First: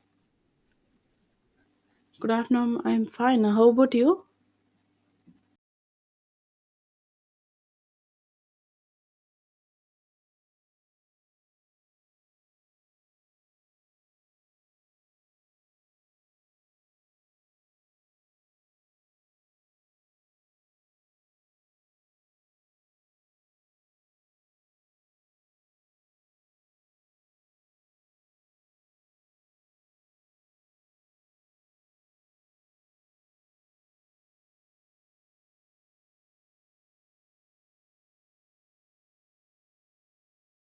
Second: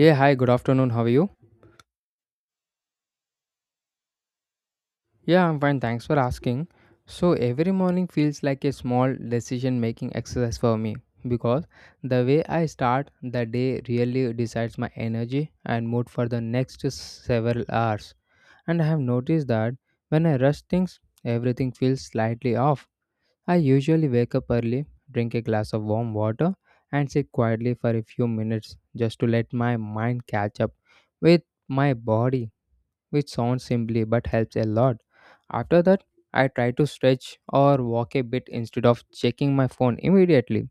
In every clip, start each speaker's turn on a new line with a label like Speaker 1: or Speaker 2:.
Speaker 1: Yeah, hi, good afternoon. How are you?
Speaker 2: Good afternoon. I'm fine. How about you?
Speaker 1: Yeah, I'm fine. Thanks for asking. So, every morning feels like a small decision making exercise for me because the way I start the day really decides my energy and mood for the next several hours. And I have noticed that when I rush things, everything feels slightly off. I usually wake up early, drink a glass of warm water, and sit quietly for a few minutes just to let my mind catch up with my body which sounds simply but helps a lot. After that, I try to stretch or walk a bit instead of checking my phone immediately.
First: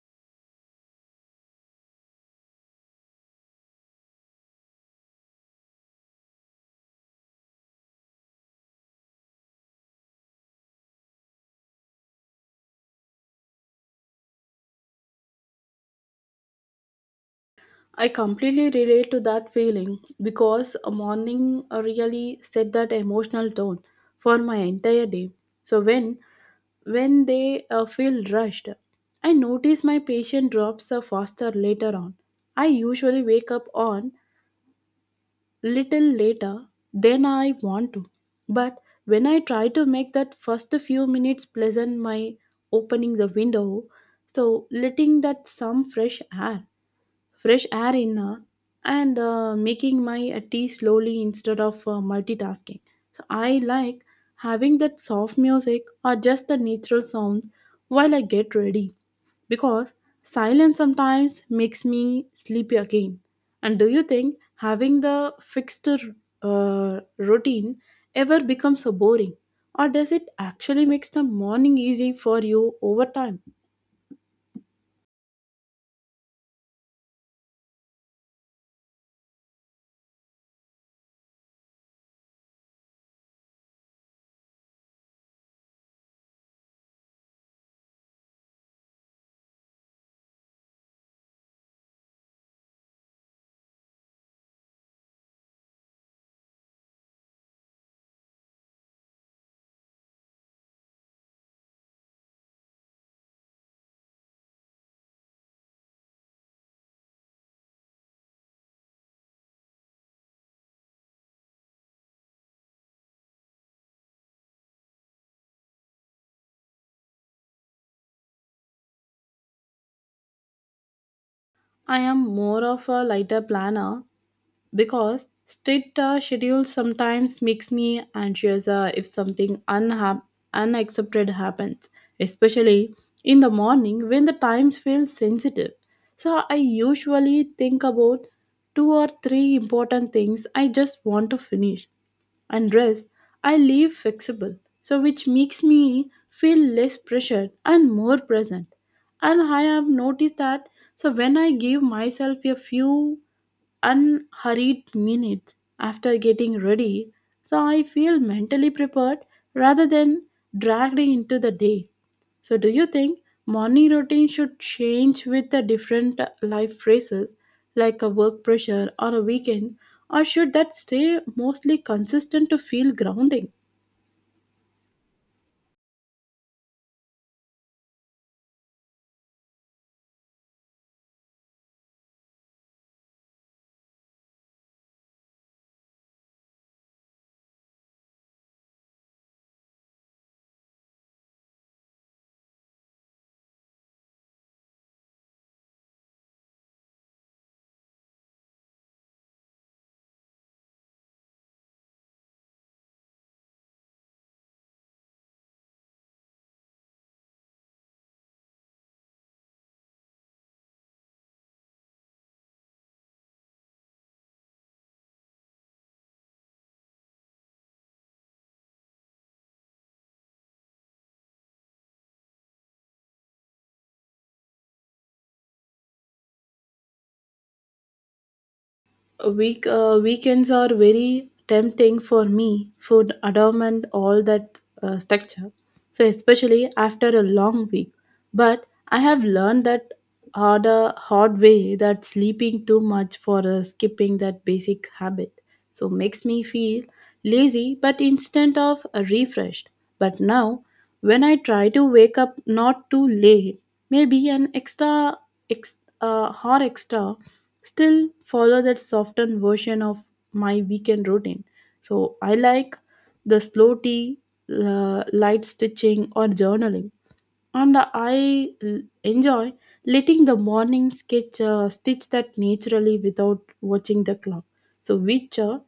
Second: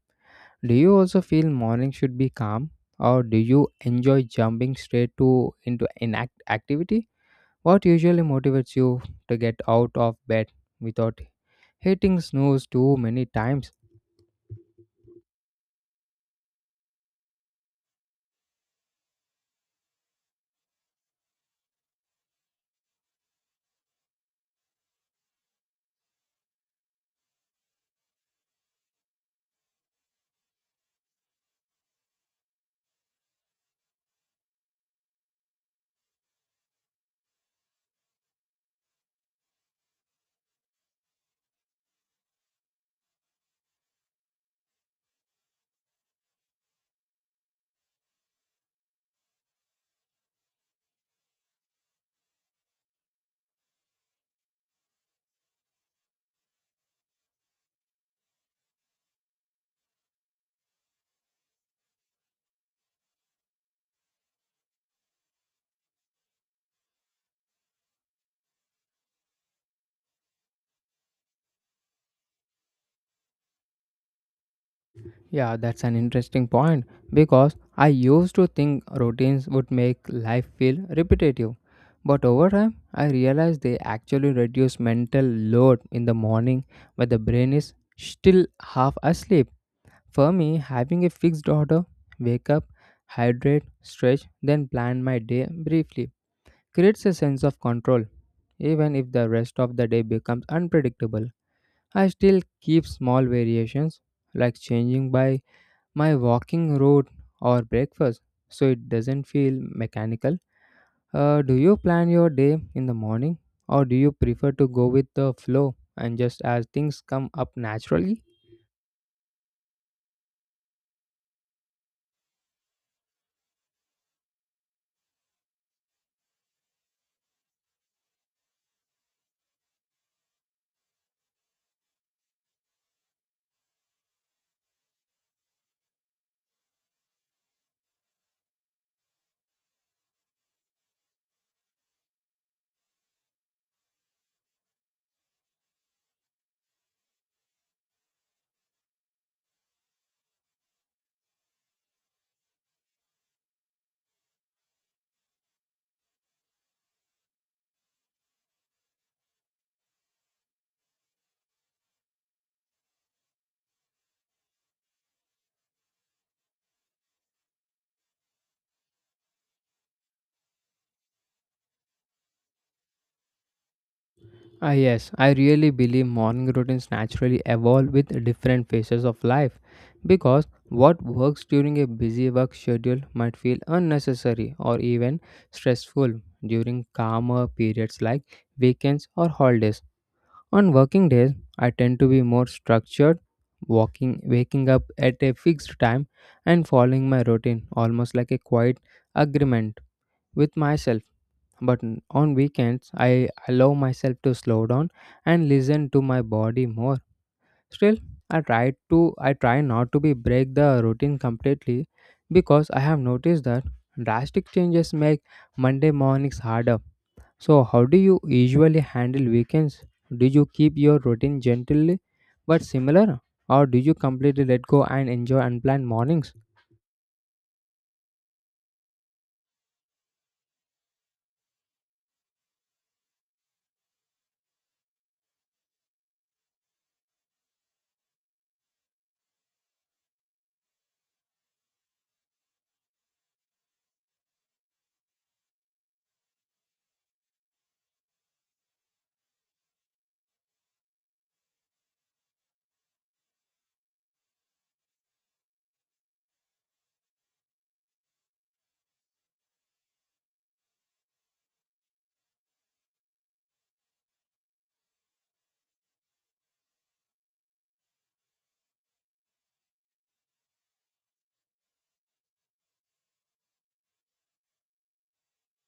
Speaker 1: Do you also feel morning should be calm or do you enjoy jumping straight to into inact activity? What usually motivates you to get out of bed without hitting snooze too many times?
Speaker 2: I completely relate to that feeling because a morning really set that emotional tone for my entire day. So when they feel rushed, I notice my patient drops faster later on. I usually wake up on little later than I want to, but when I try to make that first few minutes pleasant, my opening the window, so letting that some air fresh air in and making my tea slowly instead of multitasking. So I like having that soft music or just the natural sounds while I get ready because silence sometimes makes me sleepy again. And do you think having the fixed routine ever becomes so boring? Or does it actually makes the morning easy for you over time?
Speaker 1: Yeah, that's an interesting point because I used to think routines would make life feel repetitive. But over time, I realized they actually reduce mental load in the morning when the brain is still half asleep. For me, having a fixed order, wake up, hydrate, stretch, then plan my day briefly, creates a sense of control. Even if the rest of the day becomes unpredictable, I still keep small variations like changing by my walking route or breakfast so it doesn't feel mechanical. Do you plan your day in the morning or do you prefer to go with the flow and just as things come up naturally?
Speaker 2: I am more of a lighter planner because strict schedules sometimes makes me anxious if something unaccepted happens, especially in the morning when the times feel sensitive. So I usually think about two or three important things I just want to finish, and rest I leave flexible, so which makes me feel less pressured and more present. And I have noticed that so when I give myself a few unhurried minutes after getting ready, so I feel mentally prepared rather than dragged into the day. So, do you think morning routine should change with the different life phases, like a work pressure or a weekend, or should that stay mostly consistent to feel grounding?
Speaker 1: Ah, yes, I really believe morning routines naturally evolve with different phases of life because what works during a busy work schedule might feel unnecessary or even stressful during calmer periods like weekends or holidays. On working days, I tend to be more structured, walking, waking up at a fixed time and following my routine almost like a quiet agreement with myself. But on weekends, I allow myself to slow down and listen to my body more. Still, I try not to be break the routine completely because I have noticed that drastic changes make Monday mornings harder. So, how do you usually handle weekends? Do you keep your routine gently but similar, or do you completely let go and enjoy unplanned mornings?
Speaker 2: Weekends are very tempting for me, food adornment all that structure, so especially after a long week. But I have learned that hard way that sleeping too much for skipping that basic habit so makes me feel lazy but instead of refreshed. But now when I try to wake up not too late, maybe an extra hour extra, still follow that softened version of my weekend routine. So I like the slow tea, light stitching, or journaling. And enjoy letting the morning sketch stitch that naturally without watching the clock. So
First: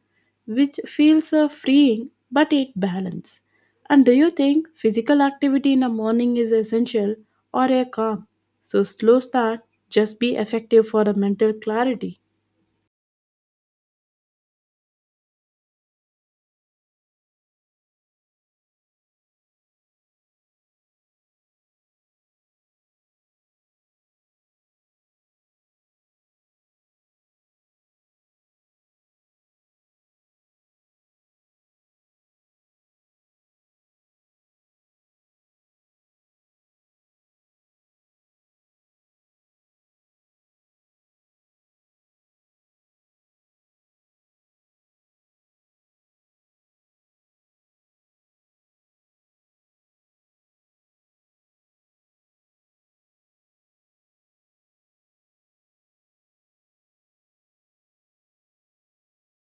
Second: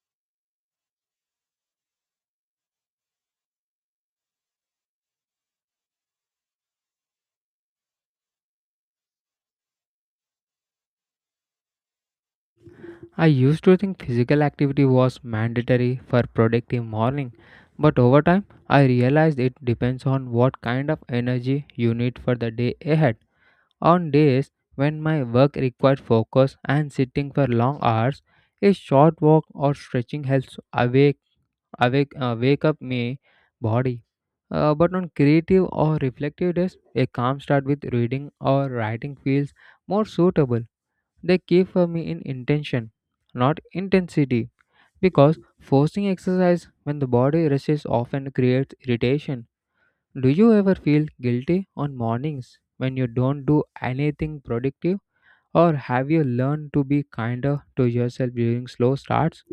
Speaker 2: which feels freeing, but it balance. And do you think physical activity in the morning is essential or a calm? So slow start just be effective for the mental clarity.
Speaker 1: I used to think physical activity was mandatory for productive morning, but over time I realized it depends on what kind of energy you need for the day ahead. On days when my work required focus and sitting for long hours, a short walk or stretching helps away wake up my body. But on creative or reflective days, a calm start with reading or writing feels more suitable. They keep for me in intention, not intensity, because forcing exercise when the body resists often creates irritation. Do you ever feel guilty on mornings when you don't do anything productive, or have you learned to be kinder to yourself during slow starts?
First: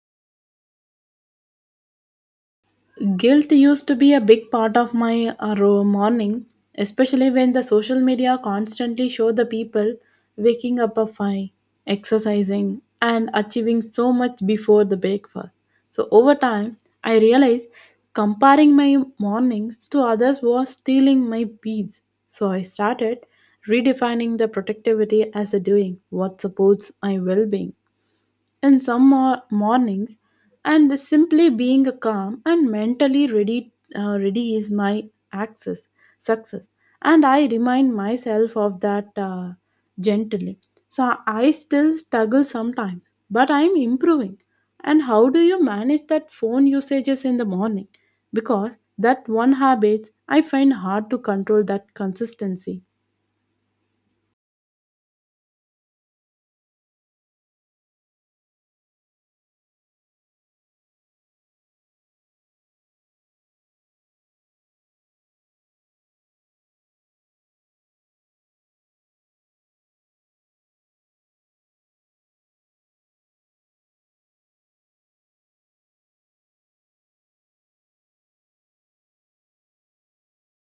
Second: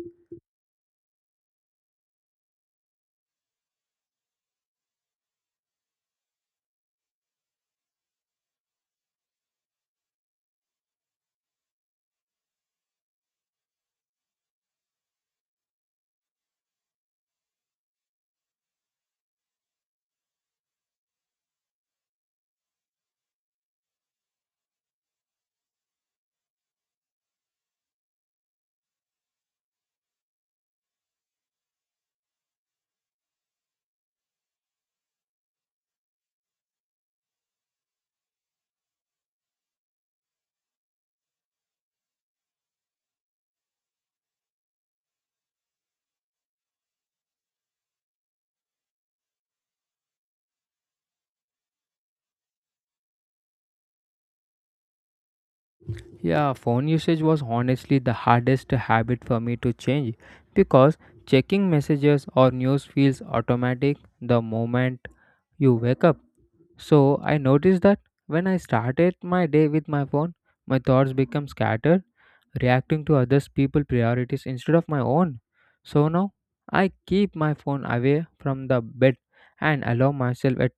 Speaker 2: Guilt used to be a big part of my morning, especially when the social media constantly show the people waking up at 5, exercising, and achieving so much before the breakfast. So over time, I realized comparing my mornings to others was stealing my peace. So I started redefining the productivity as a doing what supports my well-being in some mornings, and this simply being calm and mentally ready is my access success. And I remind myself of that gently. So I still struggle sometimes, but I'm improving. And how do you manage that phone usages in the morning, because that one habit I find hard to control that consistency?
Speaker 1: Yeah, phone usage was honestly the hardest habit for me to change because checking messages or news feels automatic the moment you wake up. So I noticed that when I started my day with my phone, my thoughts become scattered, reacting to others people priorities instead of my own. So now I keep my phone away from the bed and allow myself at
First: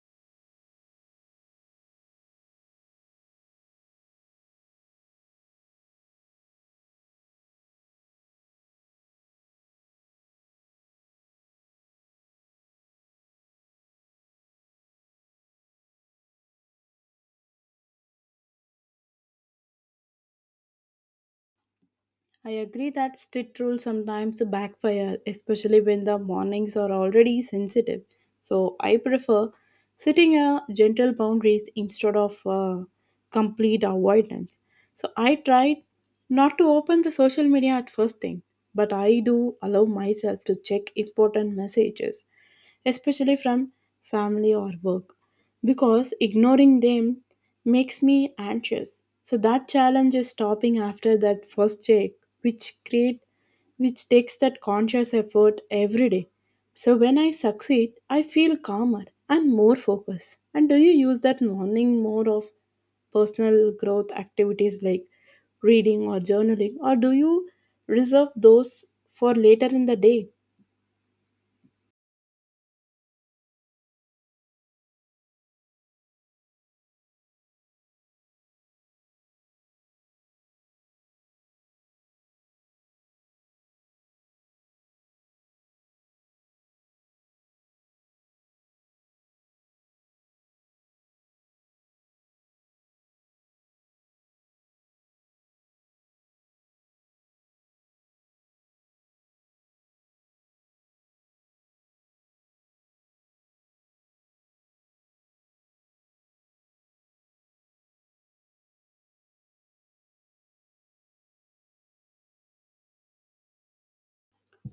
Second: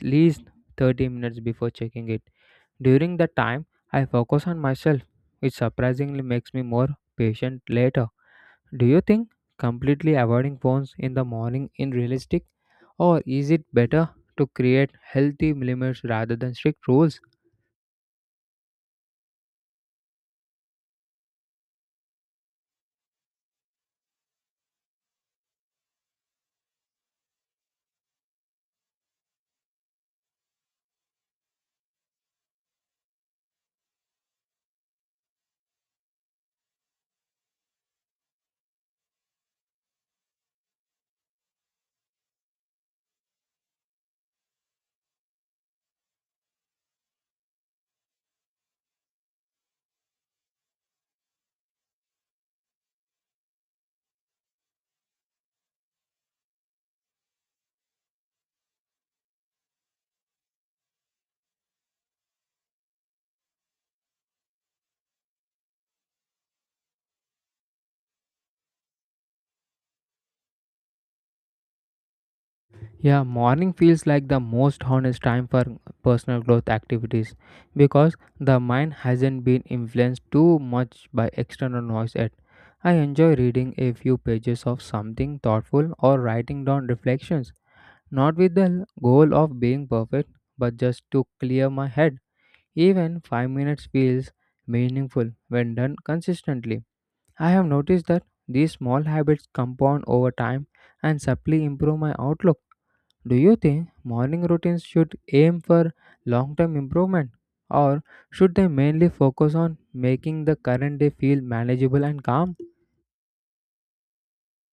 Speaker 1: least 30 minutes before checking it. During that time, I focus on myself, which surprisingly makes me more patient later. Do you think completely avoiding phones in the morning is realistic, or is it better to create healthy limits rather than strict rules?
Speaker 2: I agree that strict rules sometimes backfire, especially when the mornings are already sensitive. So I prefer setting a gentle boundaries instead of complete avoidance. So I try not to open the social media at first thing, but I do allow myself to check important messages, especially from family or work, because ignoring them makes me anxious. So that challenge is stopping after that first check, which create which takes that conscious effort every day. So when I succeed, I feel calmer and more focused. And do you use that morning more of personal growth activities like reading or journaling, or do you reserve those for later in the day?
Speaker 1: Yeah, morning feels like the most honest time for personal growth activities because the mind hasn't been influenced too much by external noise yet. I enjoy reading a few pages of something thoughtful or writing down reflections. Not with the goal of being perfect, but just to clear my head. Even 5 minutes feels meaningful when done consistently. I have noticed that these small habits compound over time and subtly improve my outlook. Do you think morning routines should aim for long term improvement? Or should they mainly focus on making the current day feel manageable and calm?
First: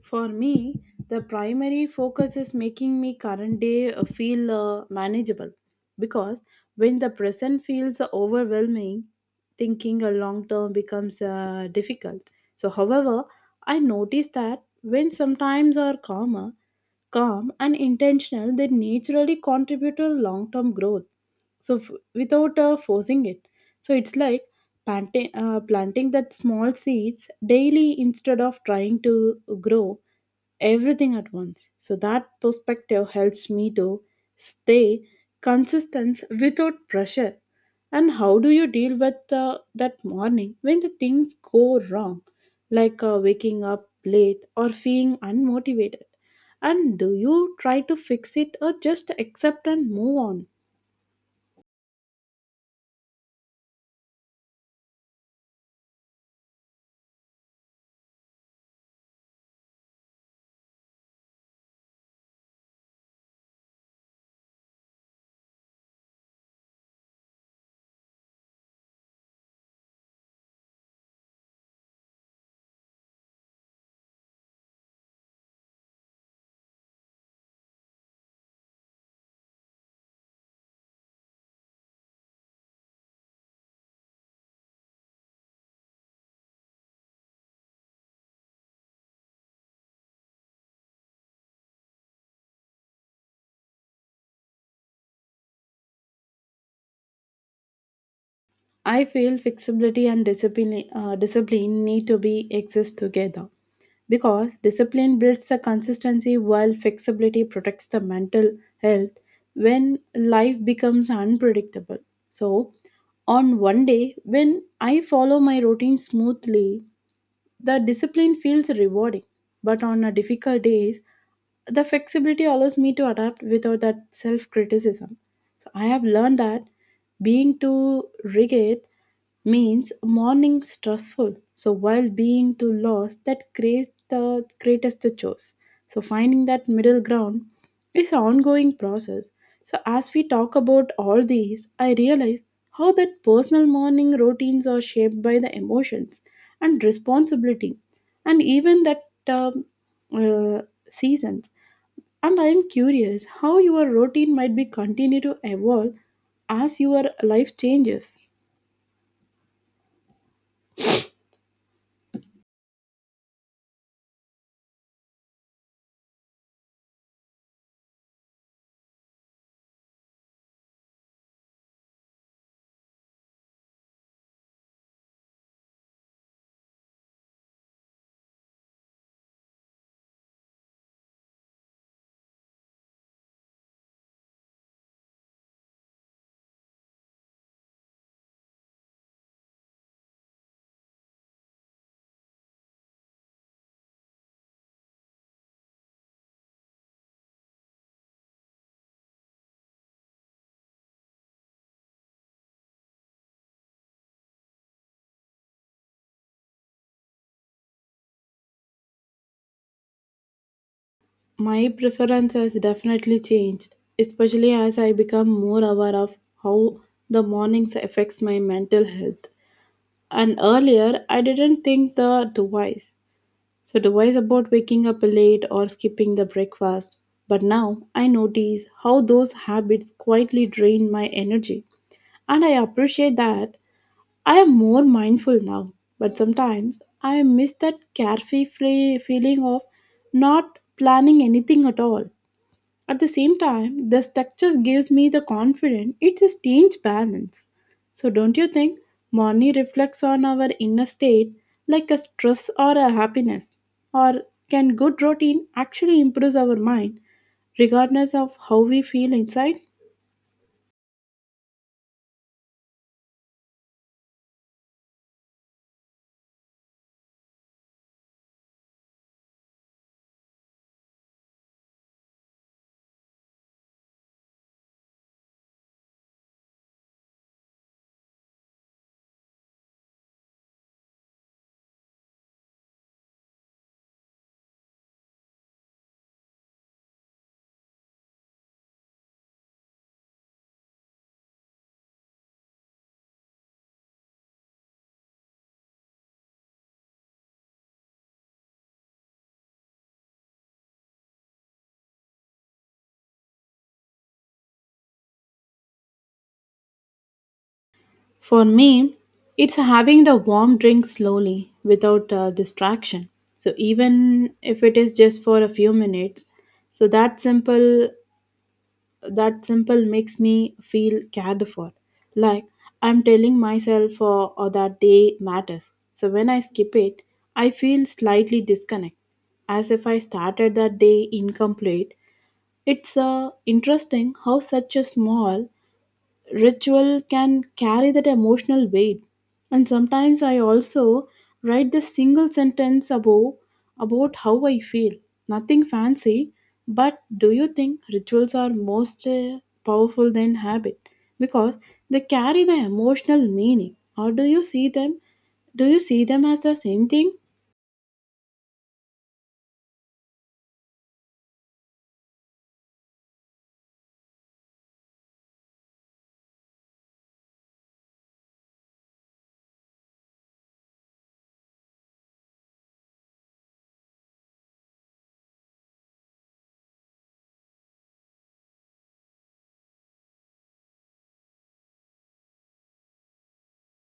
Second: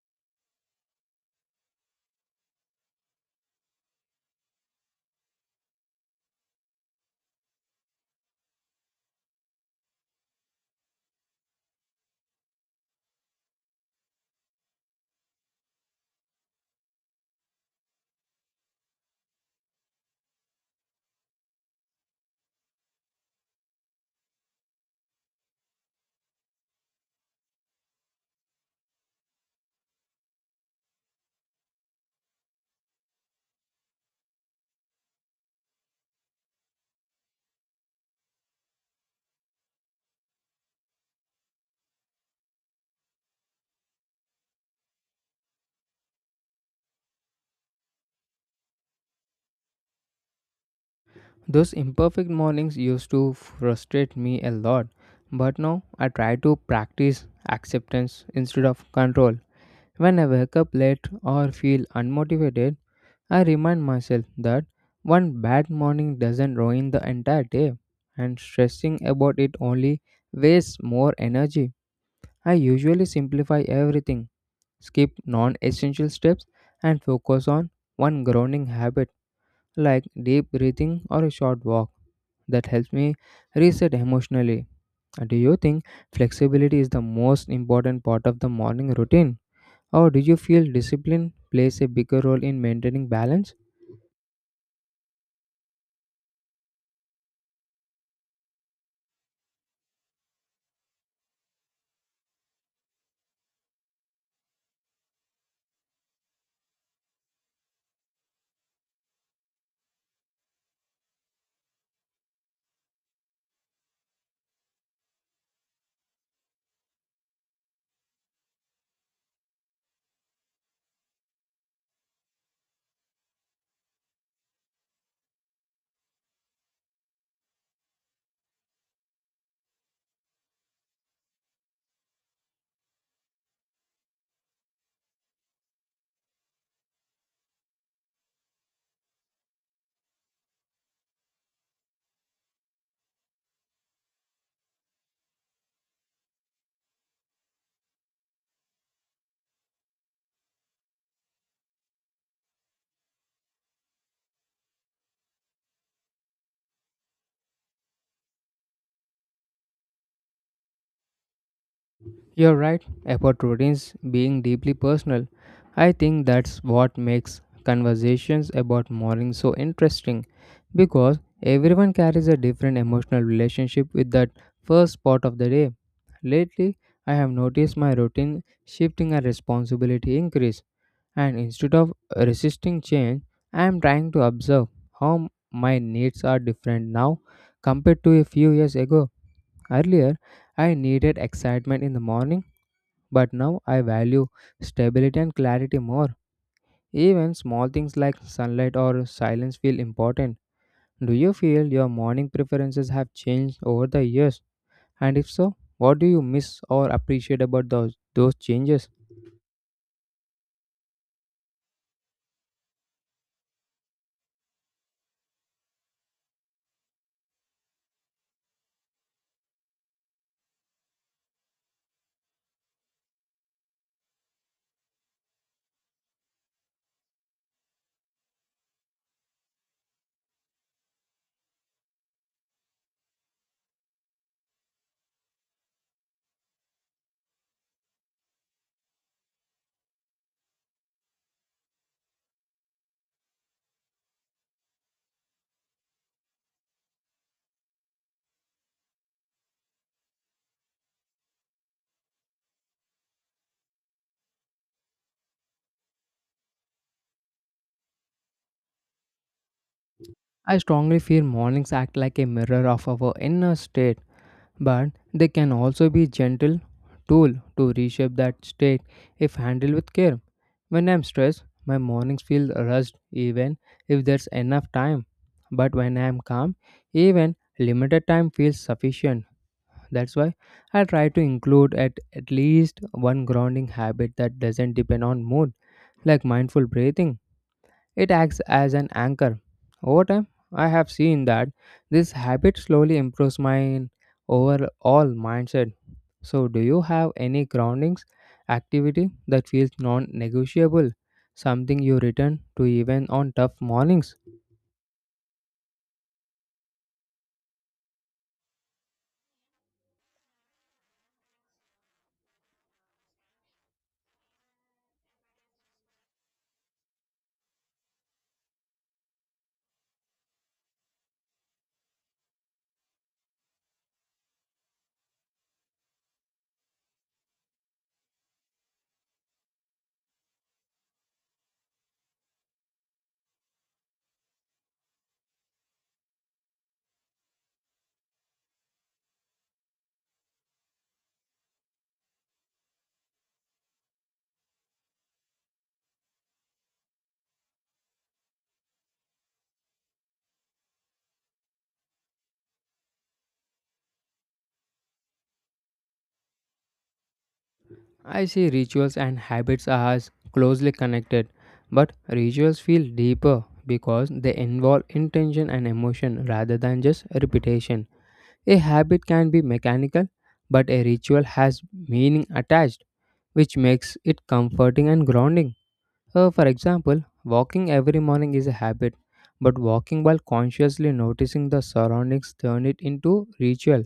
Speaker 2: For me, the primary focus is making me current day feel manageable, because when the present feels overwhelming, thinking a long term becomes difficult. So, however, I notice that when calm and intentional, they naturally contribute to long term growth. So, without forcing it, so it's like planting that small seeds daily instead of trying to grow everything at once. So that perspective helps me to stay consistent without pressure. And how do you deal with that morning when the things go wrong, like waking up late or feeling unmotivated? And do you try to fix it or just accept and move on?
Speaker 1: Those imperfect mornings used to frustrate me a lot, but now I try to practice acceptance instead of control. When I wake up late or feel unmotivated, I remind myself that one bad morning doesn't ruin the entire day, and stressing about it only wastes more energy. I usually simplify everything, skip non essential steps, and focus on one grounding habit like deep breathing or a short walk that helps me reset emotionally. Do you think flexibility is the most important part of the morning routine? Or do you feel discipline plays a bigger role in maintaining balance?
Speaker 2: I feel flexibility and discipline need to be exist together, because discipline builds the consistency while flexibility protects the mental health when life becomes unpredictable. So, on one day when I follow my routine smoothly, the discipline feels rewarding. But on a difficult days, the flexibility allows me to adapt without that self criticism. So I have learned that being too rigid means morning stressful. So while being too lost, that creates the greatest chores. So finding that middle ground is an ongoing process. So as we talk about all these, I realize how that personal morning routines are shaped by the emotions and responsibility, and even that um, uh, seasons. And I am curious how your routine might be continue to evolve as your life changes.
Speaker 1: You're right about routines being deeply personal. I think that's what makes conversations about mourning so interesting because everyone carries a different emotional relationship with that first part of the day. Lately, I have noticed my routine shifting as responsibility increase, and instead of resisting change, I am trying to observe how my needs are different now compared to a few years ago. Earlier, I needed excitement in the morning but now I value stability and clarity more. Even small things like sunlight or silence feel important. Do you feel your morning preferences have changed over the years? And if so, what do you miss or appreciate about those changes?
Speaker 2: My preference has definitely changed, especially as I become more aware of how the mornings affects my mental health. And earlier, I didn't think the twice. So twice about waking up late or skipping the breakfast. But now I notice how those habits quietly drain my energy. And I appreciate that I am more mindful now. But sometimes I miss that carefree free feeling of not planning anything at all. At the same time, the structure gives me the confidence, it's a strange balance. So, don't you think money reflects on our inner state like a stress or a happiness? Or can good routine actually improve our mind regardless of how we feel inside?
Speaker 1: I strongly feel mornings act like a mirror of our inner state but they can also be gentle tool to reshape that state if handled with care. When I'm stressed, my mornings feel rushed even if there's enough time. But when I'm calm, even limited time feels sufficient. That's why I try to include at least one grounding habit that doesn't depend on mood, like mindful breathing. It acts as an anchor. Over time, I have seen that this habit slowly improves my overall mindset. So, do you have any groundings activity that feels non negotiable? Something you return to even on tough mornings?
Speaker 2: For me, it's having the warm drink slowly without distraction. So, even if it is just for a few minutes, so that simple makes me feel cared for. Like I'm telling myself that day matters. So when I skip it, I feel slightly disconnect, as if I started that day incomplete. It's interesting how such a small ritual can carry that emotional weight. And sometimes I also write this single sentence above about how I feel, nothing fancy. But do you think rituals are most powerful than habit because they carry the emotional meaning, or do you see them as the same thing
Speaker 1: I see rituals and habits as closely connected, but rituals feel deeper because they involve intention and emotion rather than just repetition. A habit can be mechanical, but a ritual has meaning attached, which makes it comforting and grounding. For example, walking every morning is a habit, but walking while consciously noticing the surroundings turn it into ritual.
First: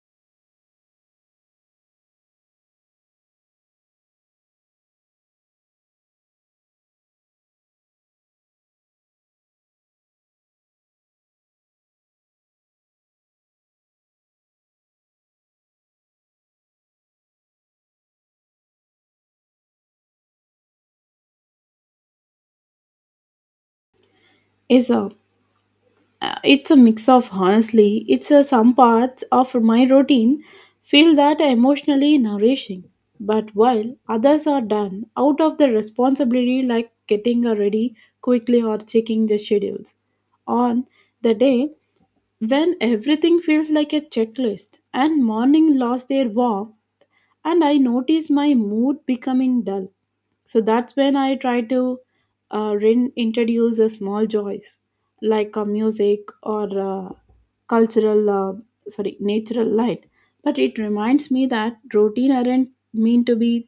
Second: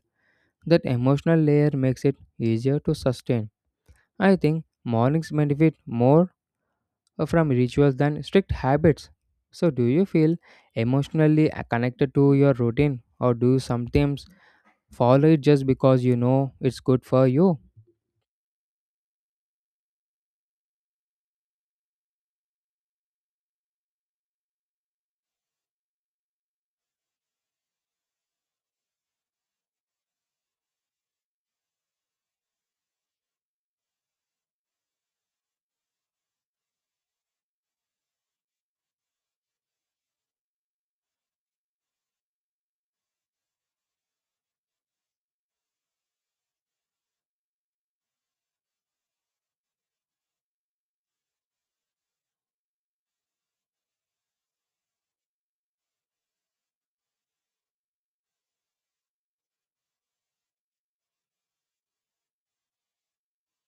Speaker 1: That emotional layer makes it easier to sustain. I think mornings benefit more from rituals than strict habits. So, do you feel emotionally connected to your routine, or do you sometimes follow it just because you know it's good for you.
Speaker 2: is up? It's a mix of, honestly, it's a, some parts of my routine feel that emotionally nourishing, but while others are done out of the responsibility like getting ready quickly or checking the schedules. On the day when everything feels like a checklist and morning lost their warmth, and I notice my mood becoming dull. So that's when I try to introduce a small joys like music or cultural, uh, natural light. But it reminds me that routine aren't mean to be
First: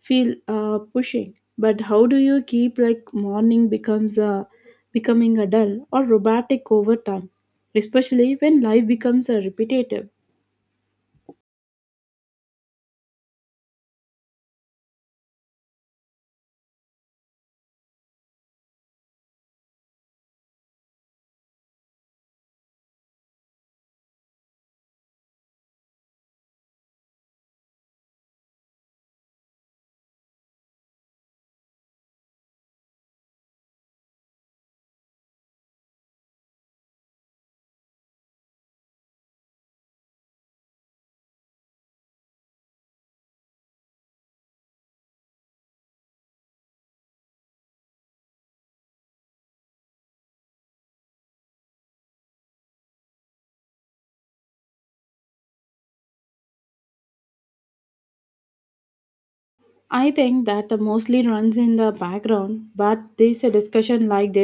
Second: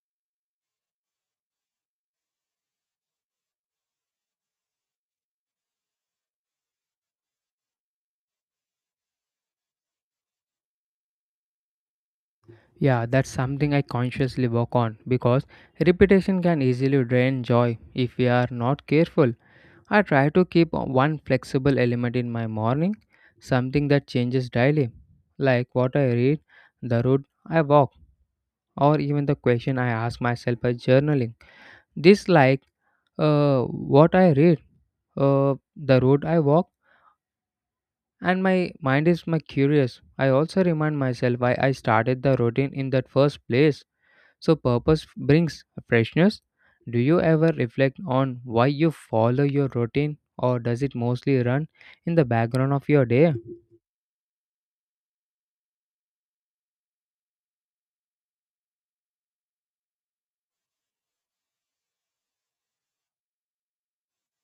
Speaker 2: feel pushing. But how do you keep like morning becomes a becoming a dull or robotic over time, especially when life becomes a repetitive?
Speaker 1: Yeah, that's something I consciously work on because repetition can easily drain joy if we are not careful. I try to keep one flexible element in my morning, something that changes daily, like what I read, the road I walk, or even the question I ask myself by journaling. This, like what I read, the road I walk, and my mind is my curious. I also remind myself why I started the routine in that first place. So purpose brings freshness. Do you ever reflect on why you follow your routine or does it mostly run in the background of your day?
Speaker 2: I think that the mostly runs in the background, but this discussion like this